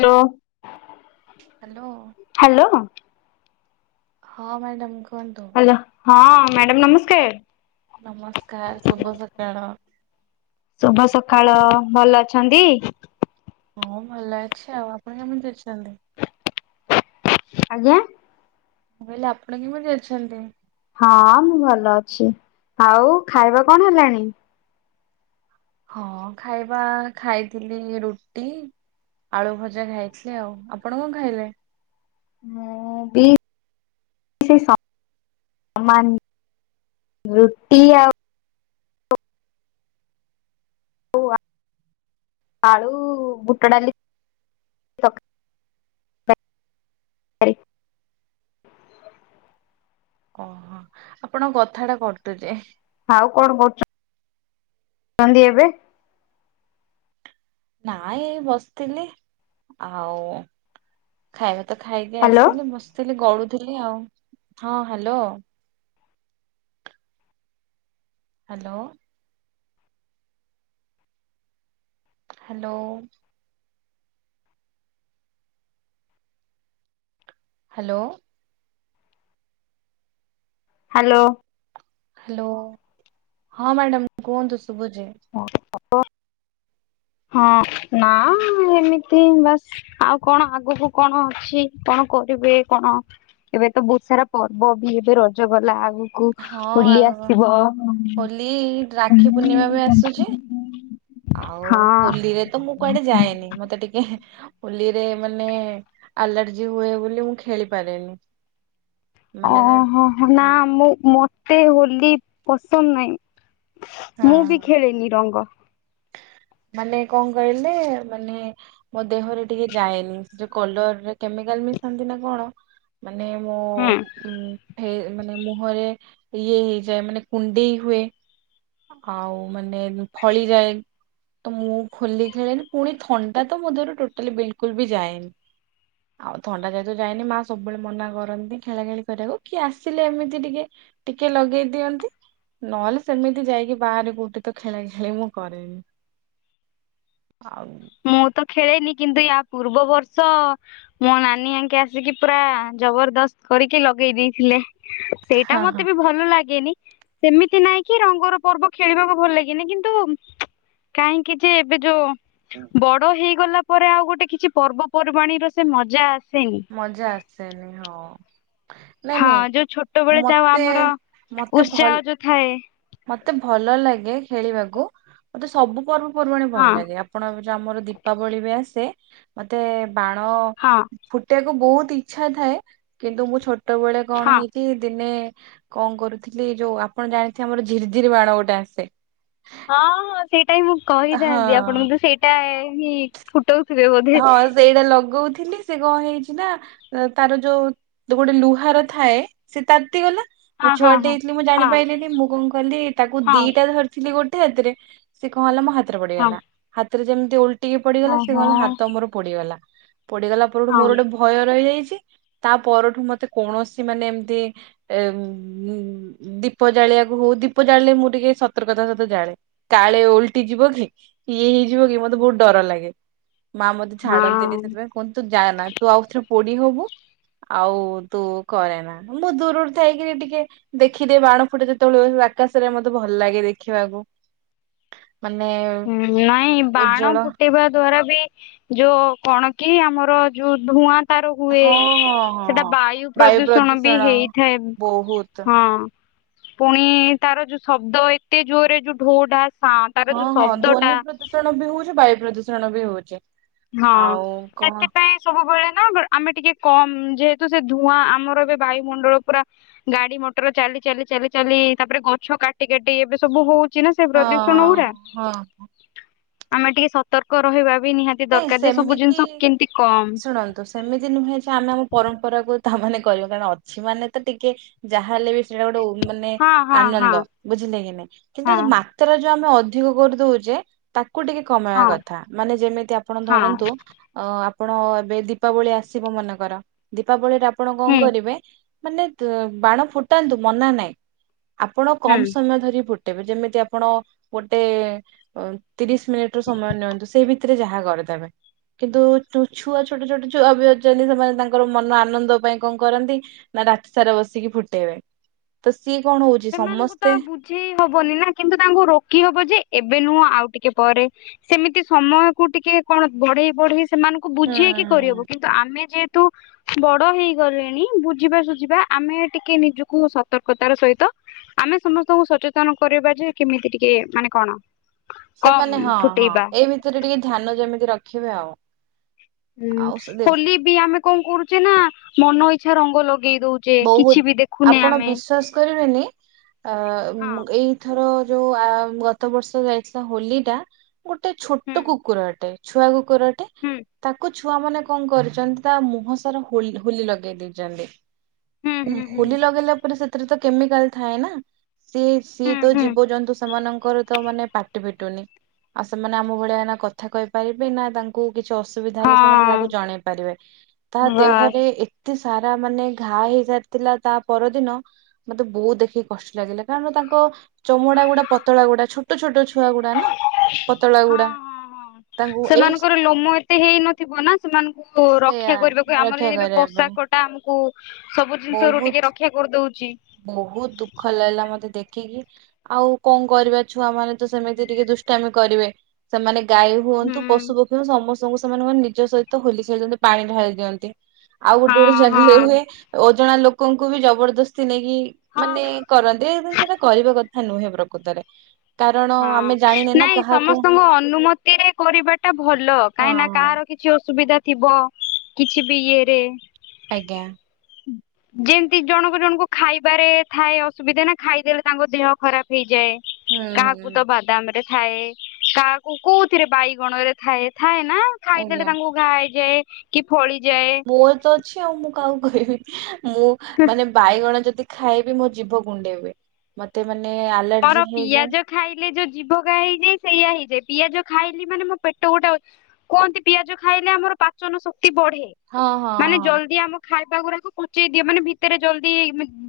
Hello. Hello. Hello. ହଁ madam କୁହନ୍ତୁ। Hello, ହଁ ମ୍ୟାଡ଼ମ୍ ନମସ୍କାର। ନମସ୍କାର ଶୁଭ ସକାଳ। ଶୁଭ ସକାଳ। ଭଲ ଅଛନ୍ତି? ହଁ ଭଲ ଅଛି ଆଉ। ଆପଣ କେମିତି ଅଛନ୍ତି? ଆଜ୍ଞା। ମୁଁ କହିଲି ଆପଣ କେମିତି ଅଛନ୍ତି? ହଁ ମୁଁ ଭଲ ଅଛି। ଆଉ ଖାଇବା କଣ ହେଲାଣି? ହଁ ଖାଇବା ଖାଇଥିଲି ରୁଟି ଆଳୁ ଭଜା ଖାଇଥିଲି ଆଉ। ଆପଣ କଣ ଖାଇଲେ? ମୁଁ ବି [unintelligible] ରୁଟି ଆଉ ଆଳୁ ବୁଟ ଡାଲି ତ ଓହୋ। ଆପଣ କଥା ଟା କଟୁଛି। ଆଉ କଣ କରୁଛନ୍ତି ଏବେ? ନାଇଁ ବସିଥିଲି ଆଉ ଖାଇବା ତ ଖାଇକି ହ୍ୟାଲୋ ଆସିଲି, ବସିଥିଲି ଗଡ଼ୁଥିଲି ଆଉ। ହଁ hello. Hello. Hello. Hello. Hello. Hello, ହଁ ମ୍ୟାଡମ୍ କୁହନ୍ତୁ ଶୁଭୁଚି। ହଁ ହପ। ହଁ ନା ଏମିତି ବାସ୍। ଆଉ କଣ ଆଗକୁ କଣ ଅଛି କଣ କରିବେ କଣ? ଏବେ ତ ବୋହୁତ୍ ସାରା ପର୍ବ ଭି ଏବେ ରଜ ଗଲା ଆଗକୁ ହଁ ହୋଲି ଆଉ ଆସିବ ହୋଲି ରାକ୍ଷୀ ପୂର୍ଣ୍ଣିମା ବି ଆସୁଛି। ଆଉ ହଁ ହୋଲିରେ ତ ମୁଁ କୁଆଡେ ଯାଏନି। ମତେ ଟିକେ ହୋଲିରେ ମାନେ ଆଲାର୍ଜି ହୁଏ ବୋଲି ମୁଁ ଖେଳି ପାରେନି। ମାନେ ଅହଁ ହଁ ନା ମୁଁ ମତେ ହୋଲି ପସନ୍ଦ ନାହିଁ। ମୁଁ ବି ଖେଳିନି ରଙ୍ଗ। ମାନେ କଣ କହିଲେ ମାନେ ମୋ ଦେହରେ ଟିକେ ଯାଏନି। ଯୋଉ କଲରରେ କେମିକାଲ ମିଶାନ୍ତି ନା କଣ ମାନେ ମୁଁ ହୁଁ ଉଁ ହେ ମାନେ ମୁହଁରେ ଇଏ ହେଇଯାଏ। ମାନେ କୁଣ୍ଡେଇ ହୁଏ। ଆଉ ମାନେ ଫଳି ଯାଏ। ତ ମୁଁ ହୋଲି ଖେଳେନି ପୁଣି ଥଣ୍ଡା ତ ମୋ ଦେହରୁ ଟୋଟାଲି ବିଲ୍ କୁଲ୍ ବି ଯାଏନି। [inaudible] ଆଉ ଥଣ୍ଡା ଯାହେତୁ ଯାଇନି ମା ସବୁବେଳେ ମନା କରନ୍ତି ଖେଳା ଖେଳି କରିବାକୁ କିଏ ଆସିଲେ ଏମିତି ଟିକେ ଟିକେ ଲଗେଇ ଦିଅନ୍ତି। ନହେଲେ ସେମିତି ଯାଇକି ବାହାରେ କୋଉଠି ତ ଖେଳା ଖେଳି ମୁଁ କରେନି। ଆଉ ମୁଁ ତ ଖେଳେନି କିନ୍ତୁ ୟା ପୂର୍ବ ବର୍ଷ ମୋ ନାନୀ ଆଙ୍କେ ଆସିକି ପୁରା ଜବରଦସ୍ତ କରିକି ଲଗେଇ ଦେଇଥିଲେ। ସେଇଟା ହଁ ହଁ। ମତେ ବି ଭ ଭଲ ଲାଗେନି ସେମିତି ନାଇଁ କି ରଙ୍ଗର ପର୍ବ ଖେଳିବାକୁ ଭଲ ଲାଗେନି କିନ୍ତୁ କାହିଁକି ଯେ ଏବେ ଯୋଉ ବଡ ହେଇଗଲା ପରେ ଆଉ ଗୋଟେ କିଛି ପର୍ବପର୍ବାଣୀର ସେ ମଜା ଆସେନି। ମଜା ଆସେନି ହଁ। ନାଇଁ ହଁ ନାଇଁ ଯୋଉ ଛୋଟବେଳେ ଯାଉ ମତେ ଆମର ମତେ ଭଲ ଉତ୍ସାହ ଯୋଉଥାଏ। ମତେ ଭଲ ଲାଗେ ଖେଳିବାକୁ ମତେ ସବୁ ପର୍ବପର୍ବାଣି ଭଲ ହଁ ଲାଗେ। ଆପଣଙ୍କ ଯୋଉ ଆମର ଦୀପାବଳି ବି ଆସେ ମୋତେ ବାଣ ହଁ। ଫୁଟେଇବାକୁ ବୋହୁତ ଇଚ୍ଛା ଥାଏ। କିନ୍ତୁ ମୁଁ ଛୋଟୋ ବେଳେ କଣ ହଁ। ହେଇଛି ଦିନେ କଣ କରୁଥିଲି ଯୋଉ ଆପଣ ଜାଣିଥିବେ ଆମର ଝିର୍ ଝିରି ବାଣ ଗୋଟେ ଆସେ ହଁ ହଁ ସେଇଟା ହିଁ ମୁଁ କହିଥାନ୍ତି ହଁ ଆପଣଙ୍କୁ ସେଇଟା ହିଁ ଫୁଟୋଉଥିବେ ବୋଧେ। ହଁ ସେଇଟା ଲଗୋଉଥିଲି ସେ କଣ ହେଇଛି ନା ତାର ଯୋଉ ଗୋଟେ ଲୁହାର ଥାଏ ସେ ତାତି ଗଲା। ମୁଁ ହଁ ହଁ ଛୁଆଟେ ଦେଇଥିଲି ମୁଁ ହଁ ଜାଣିପାରଲିିନି ମୁଁ କଣ କଲିି ତାକୁ ହଁ ଦିଟା ଧରିଥିଲି ଗୋଟେ ହାତରେ ସି କଣ ହେଲା ମୋ ହାତରେ ହଁ ପଡିଗଲା ହାତରେ ଯେମିତି ଓଲଟିକି ପଡିଗଲା ହଁ ହଁ ସେ କଣ ହଁ ହେଲା ହା ପୋଡିଗଲା ପୋଡିଗଲା ପରଠୁ ହଁ। ମୋର ଗୋଟେ ଭୋ ଭୟ ରହିଯାଇଛି ତା ପରଠୁ ମତେ କୌଣସି ମାନେ ଏମିତି ଏଁ ଉଁ ଦୀପ ଜାଳିବାକୁ ହୋଉ ଦୀପ ଜାଳିଲେ ମୁଁ ଟିକେ ସତର୍କତା ସହିତ ଜାଳେ କାଳେ ଓଲଟି ଯିବ କି? ଇଏ ହେଇଯିବ କି ମତେ ବୋହୁତ ଡର ଲାଗେ। ମା ମତେ ଛାଡନ୍ତିନି ହଁ ସେଥିପାଇଁ କୁହନ୍ତୁ ଯାନା ତୁ ଆଉ ରେ ପୋଡି ହୋବୁ। ଆଉ ତୁ କରେନା ମୁଁ ଦୂରରୁ ଥାଇକିରି ଟିକେ ଦେଖିଦିଏ ବାଣ ଫୁଟେ ଯେତେବେଳେ ହୁଏ ଆକାଶରେ ମୋତେ ଭଲ ଲାଗେ ଦେଖିବାକୁ। ମାନେ ହୁଁ ନାଇଁ ବାଣ ଉଜ୍ଜଳ ଫୁଟେଇବା ଦ୍ଵାରା ବି ଯୋଉ କଣ କି ଆମର ଯୋଉ ଧୂଆଁ ତାର ହୁଏ ହଁ ହଁ ହଁ ସେଟା ହଁ ବାୟୁ ପ୍ରଦୂଷଣ ବି ହେଇଥାଏ ବହୁତ ହଁ। ପୁଣି ତାର ଯୋଉ ଶବ୍ଦ ଏତେ ଜୋରରେ ଯୋଉ ଢୋ ଢା ସା ହଁ ହଁ ଧ୍ୱନି ପ୍ରଦୂଷଣ ବି ହୋଉଚି ବାୟୁ ପ୍ରଦୂଷଣ ବି ହୋଉଚି। ହଁ ସେଥିପାଇଁ ସବୁବେଳେ ନା ଆମେ ଟିକେ କମ ଯେହେତୁ ସେ ଧୂଆଁ ଆମର ଏବେ ବାୟୁମଣ୍ଡଳ ପୁରା ଗାଡି ମଟର ଚାଲି ଚାଲି ଚାଲି ଚାଲି ତାପରେ ଗଛ କାଟି କାଟି ଏବେ ସବୁ ହଉ ଚିନା ସେ ପ୍ରଦୂଷଣ ଗୁଡା ହଁ ହଁ ଆମେ ଟିକେ ସତର୍କ ରହିବା ବି ନିହାତି ନାଇଁ ଦରକାର ଯେ ସବୁ ଜିନିଷ କେମିତି କମ୍ ତ ସେମିତି ନୁହେଁ ଯେ ଆମେ ଆମ ପରମ୍ପରାକୁ ତାମାନେ କର କାରଣ ଅଛି ମାନେ ତ ଟିକେ ଯାହାହଲେ ବି ସେଇଟା ଗୋଟେ ମାନେ ହଁ ହଁ ହଁ ଆନନ୍ଦ ବୁଝିଲେ କି ନାଇଁ କିନ୍ତୁ ହଁ ର ଯୋଉ ଆମେ ଅଧିକ କରିଦଉଛେ ତାକୁ ଟିକେ କମେଇବା ହଁ କଥା ମାନେ ଯେମିତି ଆପଣ ହଁ ଧରନ୍ତୁ ଅ ଆପଣ ଏବେ ଦୀପାବଳି ଆସିବ ମନେକର ଦୀପାବଳିରେ ଆପଣ କଣ ହୁଁ କରିବେ? ମାନେ ବାଣ ଫୁଟାନ୍ତୁ ମନା ନାହିଁ ଆପଣ କମ ହୁଁ। ସମୟ ଧରି ଫୁ ଯେମିତି ଆପଣ ଗୋଟେ ତିରିଶ ମିନିଟର ସମୟ ନିଅନ୍ତୁ ସେଇ ଭିତରେ ଯାହା କର ଦେ କିନ୍ତୁ ଛୁଆ ଛୋଟ ଛୋଟ ଛୁଆ ବି ଅଛନ୍ତି ସେମାନେ ତାଙ୍କର ମନ ଆନନ୍ଦ ପାଇଁ କଣ କରନ୍ତି? ନା ରାତି ସାରା ବସିକି ଫୁଟେଇବେ। ତ ସିଏ କଣ ହଉଛି? ସେମାନଙ୍କୁ ତ ସମସ୍ତେ ବୁଝେଇ ହବନି ନା କିନ୍ତୁ ତାଙ୍କୁ ରୋକି ହବ ଯେ ଏବେ ନୁହଁ ଆଉ ଟିକେ ପରେ ସେମିତି ସମୟ କୁ ଟିକେ କଣ ବଢେଇ ବଢେଇ ସେମାନଙ୍କୁ ହୁଁ ବୁଝିେଇକି କରିହବ। କିନ୍ତୁ ଆମେ ଯେହେତୁ ବଡ ହେଇ ଗଲିଣି ବୁଝିବା ସୁୁଝିବା ଆମେ ଟିକେ ନିଜକୁ ସତର୍କତାର ସହିତ ଆମେ ସମସ୍ତଙ୍କୁ ସଚେତନ କରିବା ଯେ କେମିତି ଟିକେ ମାନେ କଣ? କମ ସେମାନେ ହଁ ହଁ ଫୁଟେଇବା। ଏଇ ଭିତରେ ଟିକେ ଧ୍ୟାନ ଯେମିତି ରଖିବେ ଆଉ। ହୁଁ ଆଉ ସେ ଦେ- ହୋଲି ବି ଆମେ କଣ କରୁଛେ ନା ମନ ଇଛା ରଙ୍ଗ ଲଗେଇ ଦଉ ବହୁତ ଆପଣ ବିଶ୍ଵାସ କରିବେନି ଆ ହଁ ଏଇ ଥର ଯୋଉ ଆ ଗତ ବର୍ଷ ଯାଇଥିଲା ହୋଲି ଟା ଗୋଟେ ହୁଁ ଛୋଟ କୁକୁର ଅଟେ। ଛୁଆ କୁକୁରଟେ। ହୁଁ। ତାକୁ ଛୁଆ ମାନେ କଣ କରୁଚନ୍ତି ତା ମୁହଁ ସାରା ହୋଲି ହୋଲି ଲଗେଇ ଦେଇଚନ୍ତି। ହୁଁ ହୋଲି ଲଗେଇଲା ପରେ ସେଥିରେ ତ କେମିକାଲ ଥାଏ ନା। ସିଏ ହୁଁ ସିଏ ହୁଁ ତ ହୁଁ ଜୀବଜନ୍ତୁ ସେମାନଙ୍କର। ତ ମାନେ ପାଟି ଫିଟୁନି ଆଉ ସେମାନେ ଆମ ଭଳିଆ ନା କଥା କହିପାରିବେ ନା ତାଙ୍କୁ କିଛି ଅସ ସୁବିଧା ହେଲେ ସେମାନେ ହଁ କାହାକୁ ଜଣେଇ ପାରିବେ ତା ବାସ୍ ଦେହରେ ଏତେ ସାରା ମାନେ ଘା ହେଇ ସାରିଥିଲା ତା ପରଦିନ ମତେ ବହୁତ ଦେଖିକି କଷ୍ଟ ଲାଗିଲା କାରଣ ତାଙ୍କ ଚମଡା ଗୁଡା ପତଳା ଗୁଡା ଛୋଟ ଛୋଟ ଛୋଟ ଛୁଆ ଗୁଡା ନା ପତଳା ହଁ ଗୁଡା। ହଁ ହଁ ତାଙ୍କୁ ଏଇ ସେମାନଙ୍କର ଲୋମ ଏତେ ହେଇନଥିବ ନା ସେମାନଙ୍କୁ ରକ୍ଷା ସେୟା କରିବାକୁ ଆମର ରକ୍ଷା ଯଦି ଏ କରିବା ପାଇଁ ପୋଷାକ ଟା ଆମକୁ ସବୁ ଜିନିଷ ରୁ ଟିକେ ରକ୍ଷା କରିଦଉଛି। ବହୁତ୍ ଦୁଃଖ ଲାଗିଲା ମତେ ଦେଖିକି। ଆଉ କଣ କରିବା ଛୁଆ ମାନେ ତ ସେମିତି ଟିକେ ଦୁଷ୍ଟାମି କରିବେ। ସେମାନେ ଗାଈ ହୁଅନ୍ତୁ ହୁଁ। ପଶୁ ପକ୍ଷୀ ତୁ ସମସ୍ତଙ୍କୁ ସେମାନେ ମାନେ ନିଜ ସହିତ ହୋଲି ଖେଳନ୍ତି ପାଣି ଢାଳି ଦିଅନ୍ତି। ଆଉ ଗୋଟେ ଗୋଟେ ହଁ ଜାଗାରେ ହୁଏ ହଁ ଓଜଣା ଲୋକଙ୍କୁ ବି ଜବରଦସ୍ତି ନେଇକି ହଁ ମାନେ କରନ୍ତି ସେଟା କରିବା କଥା ନୁହେଁ ପ୍ରକୁତରେ। ହଁ ନାଇଁ ସମସ୍ତଙ୍କ ଅନୁମତି ରେ କରିବା ଟା ଭଲ ହଁ କାହିଁନା ହଁ କାହାର କି ଛି ଅସୁବିଧା ଥିବ କିଛି ବି ଇଏ ରେ। ଆଜ୍ଞା। ହୁଁ। ଯେନ୍ତି ଜଣକୁ ଜଣକୁ ଖାଇବାରେ ଥାଏ ଅସୁବିଧା ନା ଖାଇଦେଲେ ତାଙ୍କ ଦେହ ଖରାପ ହେଇଯାଏ। ହୁଁ। ହୁଁ। ଗୁଟ ବାଦାମ ରେ ଥାଏ କାହାକୁ କୋଉଥିରେ ବାଇଗଣ ରେ ଥାଏ ଥାଏ ନା। ଖାଇଦଲେ ଆଜ୍ଞା। ତାଙ୍କୁ ଘା ହେଇଯାଏ କି ଫଳିଯାଏ। ପୁ ତ ଅଛି ଆଉ ମୁଁ କାହାକୁ କହିବି ମୁଁ ମାନେ ବାଇଗଣ ଯଦି ଖାଇ ବିି ମୋ ଜୀଭ କୁଣ୍ଡେଇ ହୁଏ ମତେ ମାନେ ମୋର ଆଲର୍ଜି ହେଇଯାଏ। ପିଆଜ ଖାଇଲେ ଯୋଉ ଜୀଭଘା ହେଇଯାଏ ସେଇଆ ହେଇଯାଏ ପିଆଜ ଖାଇଲି ମାନେ ମୋ ପେଟ ଗୋଟେ ଅଛି। କୁହନ୍ତି ପିଆଜ ଖାଇଲେ ଆମର ପାଚନ ଶକ୍ତି ବଢେ। ହଁ ହଁ ମାନେ ହଁ ଜଲଦି ଆମ ଖାଇବା ଗୁରାକୁ ପଚେଇ ଦିଅ ମାନେ ଭିତରେ ଜଲଦି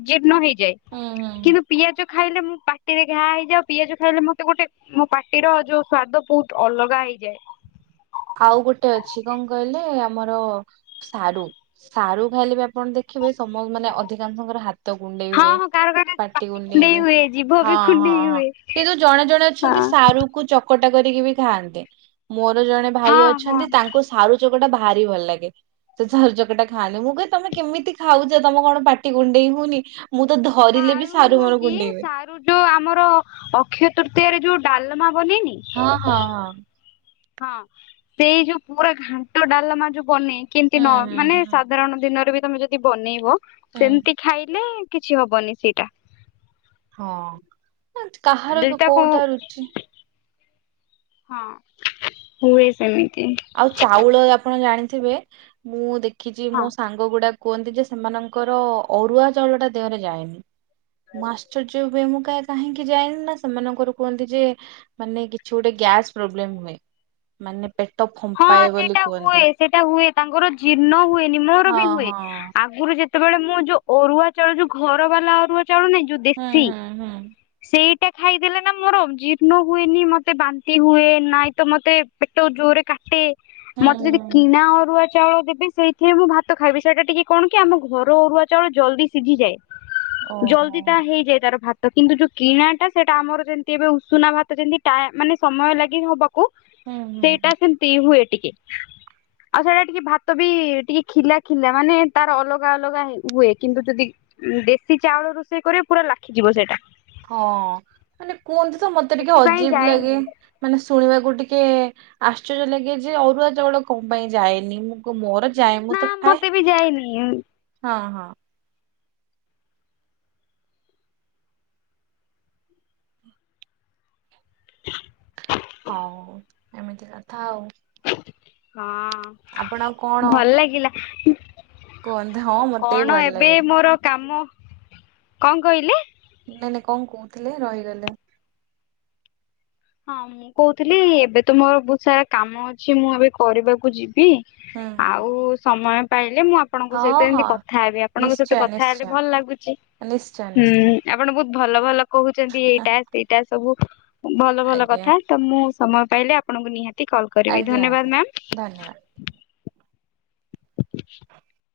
ଜିର୍ଣ୍ଣ ହେଇଯାଏ। ହୁଁ ହୁଁ ହୁଁ। କିନ୍ତୁ ପିଆଜ ଖାଇଲେ ମୁଁ ପା ଟିରେ ଘା ହେଇଯାଏ ଆଉ ପିଆଜ ଖାଇଲେ ମତେ ଗୋଟେ ମୋ ପାଟିର ଯୋଉ ସ୍ଵାଦ ବହୁତ ଅଲଗା ହେଇଯାଏ। ଆଉ ଗୋଟେ ଅଛି କଣ କହିଲେ ଆମର ସାରୁ ସାରୁ ଖାଇଲେ ବି ଆପଣ ଦେଖିବେ ସମ ମାନେ ଅଧିକାଂଶଙ୍କର ହା ତ କୁଣ୍ଡେଇ ହଁ ହୁଏ ହଁ କାର କାର ପାଟି କୁଣ୍ଡେଇ ହୁଏ ଜିଭ ବି କୁଣ୍ଡେଇ ହୁଏ ହଁ-ହଁ-ହଁ-କିନ୍ତୁ ଜଣେ ଜଣେ ହଁ। ଛନ୍ତି ସାରୁକୁ ଚକଟା କରିକି ବି ଖାଆନ୍ତି ମୋର ଜଣେ ଭାଇ ହଁ ହଁ ଅଛନ୍ତି ତାଙ୍କୁ ସାରୁ ଚକଟା ଭାରି ଭଲ ଲାଗେ। ସେ ଝାରୁ ଚକଟା ଖାଆନ୍ତି ମୁଁ କହେ ତମେ କେମିତି ଖାଉଚ ତମ କଣ ପାଟି କୁଣ୍ଡେଇ ହଉନି? ମୁଁ ତ ଧରିଲେ ବି ସାରୁ ନୁହଁ ମୋର କି କୁଣ୍ଡେଇ ହୁଏ। ସାରୁ ଯୋଉ ଆମର ଅକ୍ଷୟ ତୃତୀୟାରେ ଯୋଉ ଡାଲମା ବନେଇନି? ହଁ-ହଁ-ହଁ। ହଁ ସେଇ ଯୋଉ ପୁରା ଘାଣ୍ଟ ଡାଲମା ଯୋଉ ବନେଇ କେନ୍ତି ହଁ ନ ମାନେ ହୁଁ ହୁଁ ସାଧାରଣ ଦିନରେ ବି ତମେ ଯଦି ବନେଇବ ହୁଁ ହୁଁ। ସେମିତି ଖାଇଲେ କିଛି ହବନି ସେଇଟା। ହଁ କାହାର ଯଦି ତାକୁ କୋଉଟା ରୁଚି ହଁ ହୁଏ ସେମିତି। ଆଉ ଚାଉଳ ଆପଣ ଜାଣିଥିବେ ମୁଁ ଦେଖିଚି ମୋ ହଁ। ସାଙ୍ଗ ଗୁଡା କୁହନ୍ତି ଯେ ସେମାନଙ୍କର ଅରୁଆ ଚାଉଳ ଟା ଦେହରେ ଯାଏନି। ମୁଁ ଆଶ୍ଚର୍ଯ୍ୟ ହୁଏ ମୁଁ କାରେ କାହିଁକି ଯାଏନି ନା ସେମାନଙ୍କର କୁହନ୍ତି ଯେ ମାନେ କିଛି ଗୋଟେ ଗ୍ୟାସ ପ୍ରୋବ୍ଲେମ୍ ହୁଏ। ମାନେ ପେ ହଁ ସେଇଟା ହୁଏ ସେଇଟା ହୁଏ ତାଙ୍କର ଜୀର୍ଣ୍ଣ ହୁଏନି ମୋର ହଁ ବି ହୁଏ ହଁ ଆ ଆଗରୁ ଯେତେବେଳେ ମୁଁ ଯୋଉ ଅରୁଆ ଚାଉଳ ଯୋଉ ଘର ବାଲା ଅରୁଆ ଚାଉଳ ନାଇଁ ଯୋଉ ହୁଁ ଦେଶୀ ହୁଁ ହୁଁ ସେଇଟା ଖାଇଦେଲେ ନା ମୋର ଜୀର୍ଣ ହୁଏନି ମତେ ବାନ୍ତି ହୁଏ ନାଇଁ ତ ମତେ ପେଟ ଜୋରେ କା ଟେ ହୁଁ ମତେ ଯଦି ହୁଁ କିଣା ଅରୁଆ ଚାଉଳ ଦେବେ ସେଇଥିରେ ମୁଁ ଭାତ ଖାଇବି ସେଇଟା ଟିକେ କଣ କି ଆମ ଘର ଅରୁଆ ଚାଉଳ ଜଲ୍ଦୀ ସିଝିଯାଏ। ଓହୋ ଜଲ୍ଦୀ ତା ହେଇଯାଏ ତାର ଭାତ୍। କିନ୍ତୁ ଯୋଉ କିଣାଟା ସେଟା ଆମର ଯେମିତି ଏବେ ଉଷୁନା ଭାତ ଯେମିତି ଟା ମାନେ ସମୟ ଲାଗିକି ହବ କୁ ହୁଁ ହୁଁ ସେଇଟା ସେମିତି ହୁଏ ଟିକେ। ଆଉ ସେଇଟା ଟିକେ ଭାତ ବି ଟିକେ ଖିଲା ଖିଲା ମାନେ ତାର ଅଲଗା ଅଲଗା ହେ ହୁଏ କିନ୍ତୁ ଯଦି ଦେଶୀ ଚାଉଳ ରୋଷେଇ କରିବ ପୁରା ଲାଖିଯିବ ସେଇଟା। ହଁ ମାନେ କୁହନ୍ତି ତ ମତେ ଟିକେ ସେଥିପାଇଁ ଅଜୀବ୍ ଲାଗେ। ଯାଏନି ମାନେ ଶୁଣିବାକୁ ଟିକେ ଆଶ୍ଚର୍ଯ୍ୟ ଲାଗେ ଯେ ଅରୁଆ ଚାଉଳ କଣ ପାଇଁ ଯାଏନି ମୁଁ କୁ ମୋର ଯାଏ ମୁଁ ନା ତ ଖାଏ ମତେ ବି ଯାଇନି ହଁ ହଁ। ହଉ ଏମିତି କଥା ଆଉ। ଆପଣ ଆଉ କଣ ହଁ ଭଲ ଲାଗିଲା। କୁହନ୍ତୁ ହଁ ମତେ ବି କଣ ଭଲ ଏବେ ଲାଗେ। ମୋର କାମ। କଣ କହିଲେ? ନାଇଁ ନାଇଁ କଣ କହୁଥିଲେ ରହିଗଲେ ହଁ ମୁଁ କହୁଥିଲି ଏବେ ତ ମୋର ବହୁତ ସାରା କାମ ଅଛି ମୁଁ ଏବେ କରିବାକୁ ଯିବି। ହୁଁ। ଆଉ ସମୟ ପାଇଲେ ମୁଁ ଆପ୍ ଆପଣଙ୍କ ହଁ ସହିତ ଏମିତି ହଁ କଥା ହେବି ଆପଣଙ୍କ ସହିତ ନିଶ୍ଚୟ କଥା ହେଲେ ନିଶ୍ଚୟ ଭଲ ଲାଗୁଚି। ନିଶ୍ଚୟ ହୁଁ ନିଶ୍ଚୟ ଆପଣ ବହୁତ ଭଲ ଭଲ କହୁଚନ୍ତି ଏଇଟା ସେଇଟା ସବୁ ଭଲ ଭଲ ଆଜ୍ଞା କଥା। ତ ମୁଁ ସମୟ ପାଇଲେ ଆପଣଙ୍କୁ ନିହାତି କଲ୍ କରିବି ଆଜ୍ଞା ଆଜ୍ଞା ଧନ୍ୟବାଦ ମାମ୍। ଧନ୍ୟବାଦ।